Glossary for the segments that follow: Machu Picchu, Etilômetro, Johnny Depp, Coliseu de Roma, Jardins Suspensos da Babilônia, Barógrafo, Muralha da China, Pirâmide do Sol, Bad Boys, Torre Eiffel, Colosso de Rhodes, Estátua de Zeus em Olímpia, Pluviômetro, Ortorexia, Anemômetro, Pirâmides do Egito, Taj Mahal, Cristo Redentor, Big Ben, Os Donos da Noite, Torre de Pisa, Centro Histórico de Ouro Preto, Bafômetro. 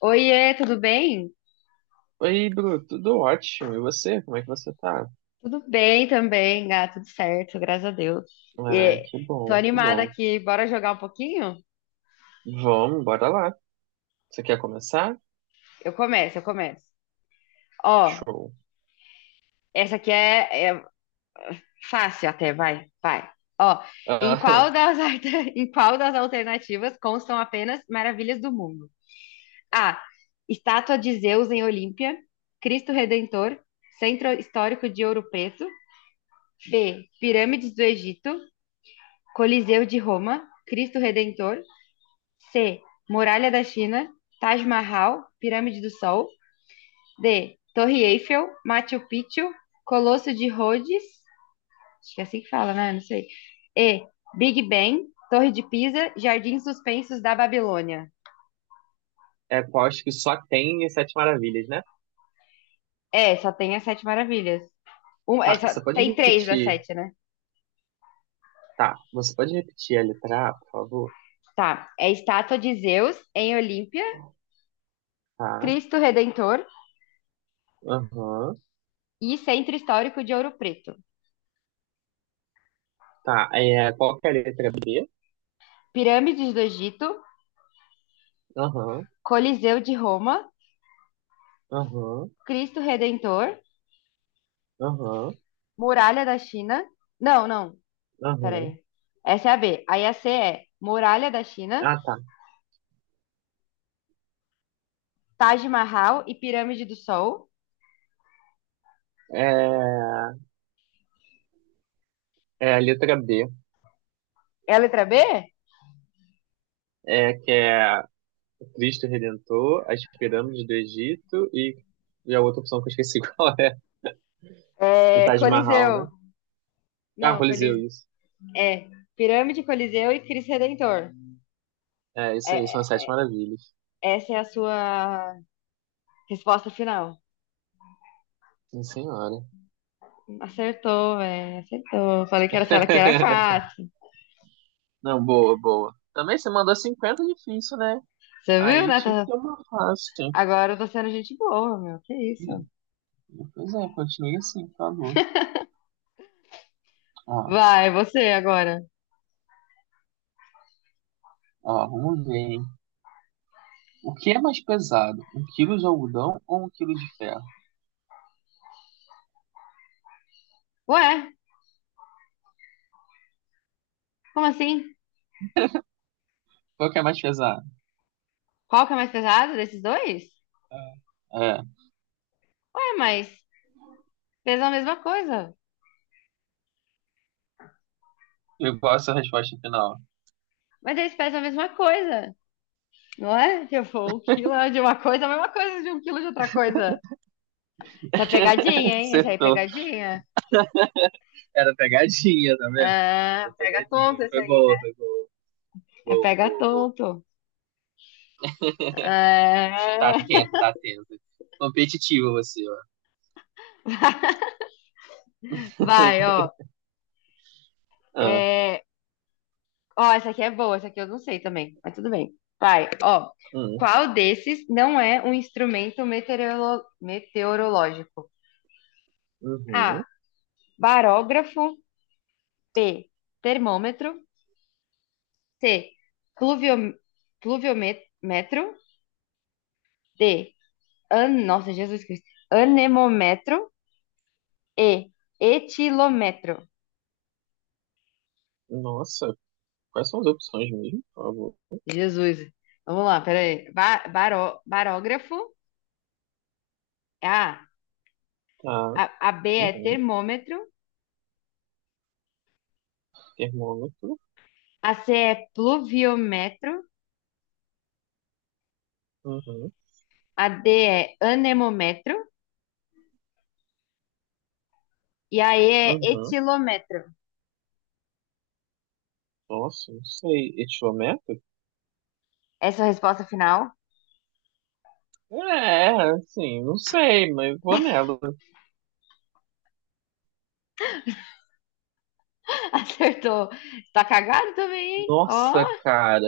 Oiê, tudo bem? Oi, Bruno, tudo ótimo. E você? Como é que você tá? Tudo bem também, tudo certo, graças a Deus. Ah, E, que Tô bom, que animada bom. aqui, bora jogar um pouquinho? Vamos, bora lá. Você quer começar? Eu começo. Ó, Show. essa aqui é fácil até, vai. Ó, Ah, em qual das alternativas constam apenas maravilhas do mundo? A. Estátua de Zeus em Olímpia, Cristo Redentor, Centro Histórico de Ouro Preto. B. Pirâmides do Egito, Coliseu de Roma, Cristo Redentor. C. Muralha da China, Taj Mahal, Pirâmide do Sol. D. Torre Eiffel, Machu Picchu, Colosso de Rhodes, acho que é assim que fala, né? Não sei. E. Big Ben, Torre de Pisa, Jardins Suspensos da Babilônia. é qual acho que só tem as Sete Maravilhas, né? É, só tem as Sete Maravilhas. É Tá, só, você pode tem três das repetir. sete, né? Tá, você pode repetir a letra A, por favor? Tá. É estátua de Zeus em Olímpia, Tá, Cristo Redentor aham. e Centro Histórico de Ouro Preto. Tá, é, qual que é a letra B? Pirâmides do Egito, Aham, Coliseu de Roma, aham, Cristo Redentor, aham, Muralha da China. Não, não. aham. Peraí. Essa é a B. Aí a C é Muralha da China, Ah, tá. Taj Mahal e Pirâmide do Sol. É, é a letra B, É a letra B? é, que é Cristo Redentor, as pirâmides do Egito e a outra opção que eu esqueci qual é. O É Taj Mahal, né? Coliseu. Ah, o Não, Coliseu, Coliseu. isso. É Pirâmide, Coliseu e Cristo Redentor. É, isso É, aí, são as sete maravilhas. essa é a sua resposta final. Sim, senhora. Acertou, velho. Acertou. Falei que era, só- que era fácil. Não, boa, boa. Também você mandou 50 difícil, né? Você viu, Aí né? tinha que Tá- ter uma fácil. Agora eu tô sendo gente boa, meu. Que Hum. isso? Pois é, continue assim, por favor. Ó, Vai, você agora. ó, vamos ver, hein? O que é mais pesado? Um quilo de algodão ou um quilo de ferro? Ué, como assim? Qual que é mais pesado? Qual que é mais pesado desses dois? É, É, Ué, mas pesa a mesma coisa. eu gosto da resposta final. Mas eles pesam a mesma coisa, não é? Tipo, um quilo é de uma coisa, é a mesma coisa de um quilo de outra coisa. Isso é pegadinha, hein? Esse aí é Acertou. pegadinha. Era pegadinha, tá vendo? Ah, Era pega pegadinha. tonto esse Foi aí, né? boa, foi boa. É Boa, pega boa, boa. tonto. Tá Ah, atento, tá atento. Competitivo você, ó. vai, ó. Ah, É, ó, essa aqui é boa, essa aqui eu não sei também, mas tudo bem. Vai, ó. hum, Qual desses não é um instrumento meteorolo- meteorológico? A. uhum. Barógrafo. B. Termômetro. C. Pluviom... Pluviômetro. D. Nossa, Jesus Cristo. Anemômetro. E. Etilômetro. Nossa, quais são as opções mesmo, por favor? Jesus. Vamos lá, peraí. Barógrafo. A. Tá, A, a B é uhum. termômetro. Termômetro, A C é pluviômetro. uhum, A D é anemômetro. E a E é uhum. etilômetro. Nossa, não sei. Etiômetro? Essa é a resposta final. É, assim, não sei, mas vou nela. Acertou. Tá cagado também, hein? Ó, Nossa, cara.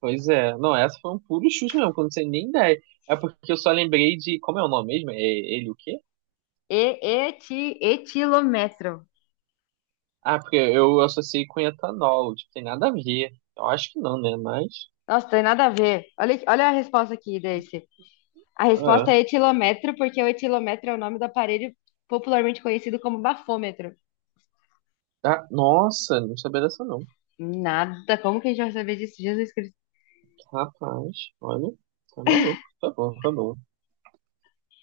Pois é. Não, essa foi um puro chute mesmo, que eu não sei nem ideia. É porque eu só lembrei de. Como é o nome mesmo? É ele o quê? Etilômetro. Ah, porque eu associei com etanol, tipo, tem nada a ver. Eu acho que não, né? Mas. Nossa, tem nada a ver. Olha, aqui- olha a resposta aqui desse. A resposta Ah, é etilômetro, porque o etilômetro é o nome do aparelho popularmente conhecido como bafômetro. Ah, nossa, não sabia dessa não. Nada, como que a gente vai saber disso? Jesus Cristo. Rapaz, olha, tá maluco. Tá bom, tá bom.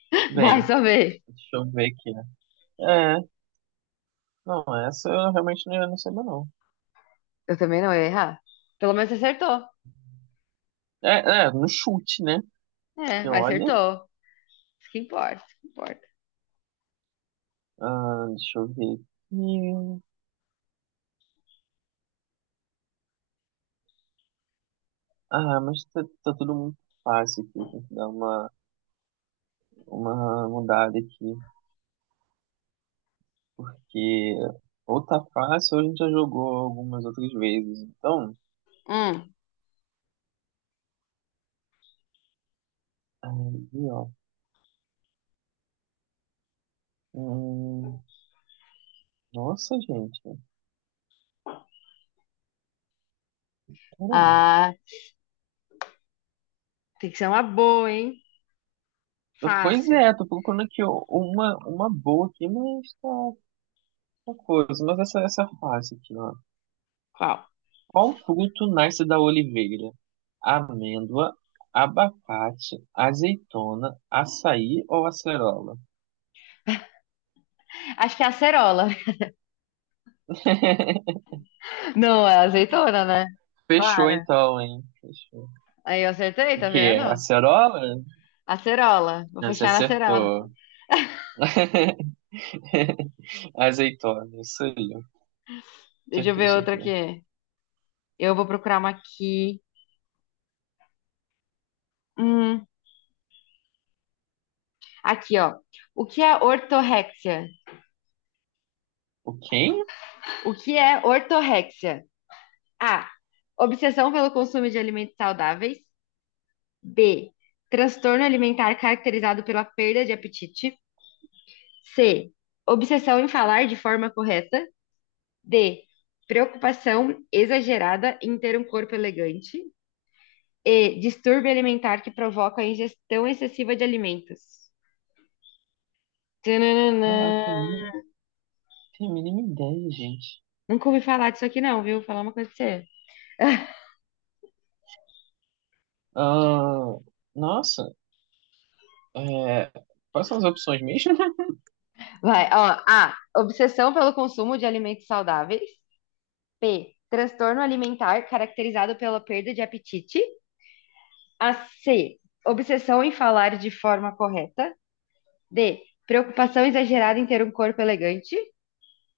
Vai, Bem, saber deixa eu ver aqui. Né? É, não, essa eu realmente não sabia não. Eu também não ia errar. Pelo menos você acertou. É, é, no chute, né? É, Então, mas olha, acertou. Isso que importa. ah, deixa eu ver aqui. Ah, mas tá, tá tudo muito fácil aqui. Tem que dar uma, mudada aqui. Que ou tá fácil ou a gente já jogou algumas outras vezes. Então, Hum, aí, ó. Hum, nossa, gente. Caramba. ah, tem que ser uma boa, hein? Pois Fácil. é, tô procurando aqui ó, uma boa aqui, mas tá coisa. Mas essa é fácil aqui, ó. Qual? Qual fruto nasce da oliveira? Amêndoa, abacate, azeitona, açaí ou acerola? Acho que é acerola. Não, é azeitona, né? Fechou Clara. então, hein? Fechou. Aí eu acertei, O tá que? É? vendo? Acerola? Acerola. Vou Ah, você fechar na acerola. acertou. Azeitona, isso aí. Deixa eu Acertou, ver outra acertou. aqui. Eu vou procurar uma aqui. Hum, aqui, ó. O que é ortorexia? O quem? O que é ortorexia? A. Obsessão pelo consumo de alimentos saudáveis. B. Transtorno alimentar caracterizado pela perda de apetite. C. Obsessão em falar de forma correta. D. Preocupação exagerada em ter um corpo elegante. E. Distúrbio alimentar que provoca a ingestão excessiva de alimentos. Tananã. Caraca, tem mínima ideia, gente. Nunca ouvi falar disso aqui, não, viu? Vou falar uma coisa pra você. Ah, nossa, é, quais são as opções mesmo? Vai, ó. A. Obsessão pelo consumo de alimentos saudáveis. B. Transtorno alimentar caracterizado pela perda de apetite. A. C. Obsessão em falar de forma correta. D. Preocupação exagerada em ter um corpo elegante.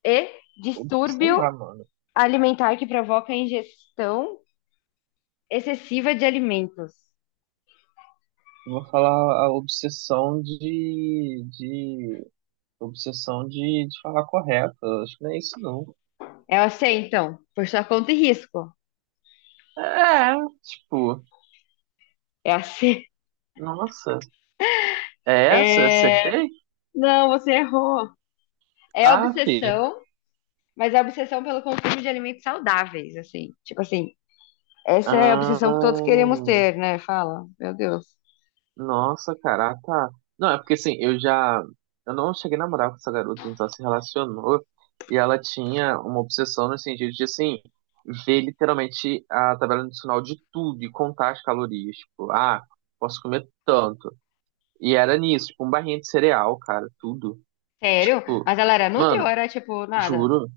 E. Ob- Sei Distúrbio lá, mano. alimentar que provoca a ingestão excessiva de alimentos. Eu vou falar a obsessão de falar correto. Acho que não é isso, não. É a C, então. Por sua conta e risco. É, tipo, É a C. nossa, é essa? É... Acertei? Não, você errou. É Ah, fi. obsessão, mas é obsessão pelo consumo de alimentos saudáveis, assim. Tipo assim, essa é a obsessão que todos queremos Ah, ter, né? Fala. Meu Deus. Nossa, cara, ah, tá. Não, é porque assim, eu já. Eu não cheguei a namorar com essa garota, a gente só se relacionou. E ela tinha uma obsessão no sentido de, assim, ver literalmente a tabela nutricional de tudo e contar as calorias. Tipo, ah, posso comer tanto. E era nisso, tipo, um barrinha de cereal, cara, tudo. Sério? Tipo, Mas ela era nutri ou mano, era, tipo, nada? juro.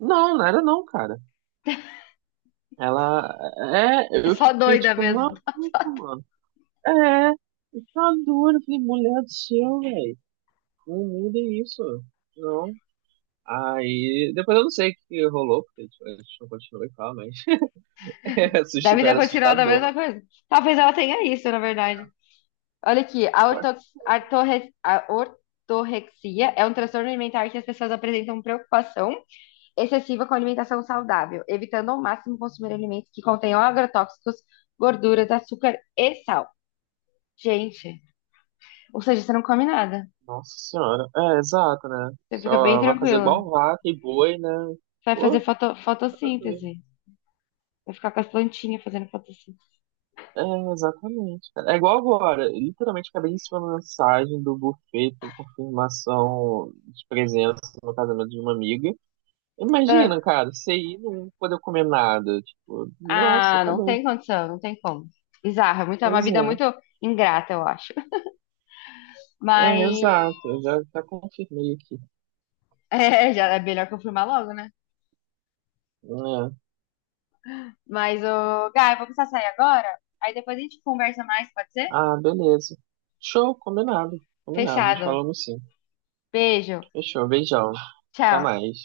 Não, não era não, cara. Ela. É, É eu só fiquei, doida tipo, mesmo. maluco, mano. É, tá duro, eu falei, mulher do céu, velho. Não mudem isso. Não. Aí, depois eu não sei o que rolou, porque tipo, a gente não continuou e falar, mas é Da assust- vida era continua da assustador. mesma coisa. Talvez ela tenha isso, na verdade. Olha aqui, a ortorexia é um transtorno alimentar que as pessoas apresentam preocupação excessiva com a alimentação saudável, evitando ao máximo consumir alimentos que contenham agrotóxicos, gorduras, açúcar e sal. Gente, ou seja, você não come nada. Nossa senhora. É, exato, né? Você fica bem Só vai fazer tranquilo. igual vaca e boi, né? Você vai fazer Pô, tá doido. fotossíntese. Vai ficar com as plantinhas fazendo fotossíntese. É, exatamente, cara. É igual agora. Eu literalmente acabei de receber uma mensagem do buffet por confirmação de presença no casamento de uma amiga. Imagina, cara, você ir e não poder comer nada. Tipo, nossa, tá Não doido. tem condição, não tem como. Bizarro, é muito, é uma Pois vida é. muito ingrata, eu acho. É, Mas. exato, eu já confirmei aqui. É, já é melhor confirmar logo, né? Né? Mas, ô, Gá, eu vou precisar sair agora. Aí depois a gente conversa mais, pode ser? Ah, beleza. Show, combinado, combinado. Nos Fechado. falamos sim. Beijo. Fechou, beijão. Até Tchau. mais.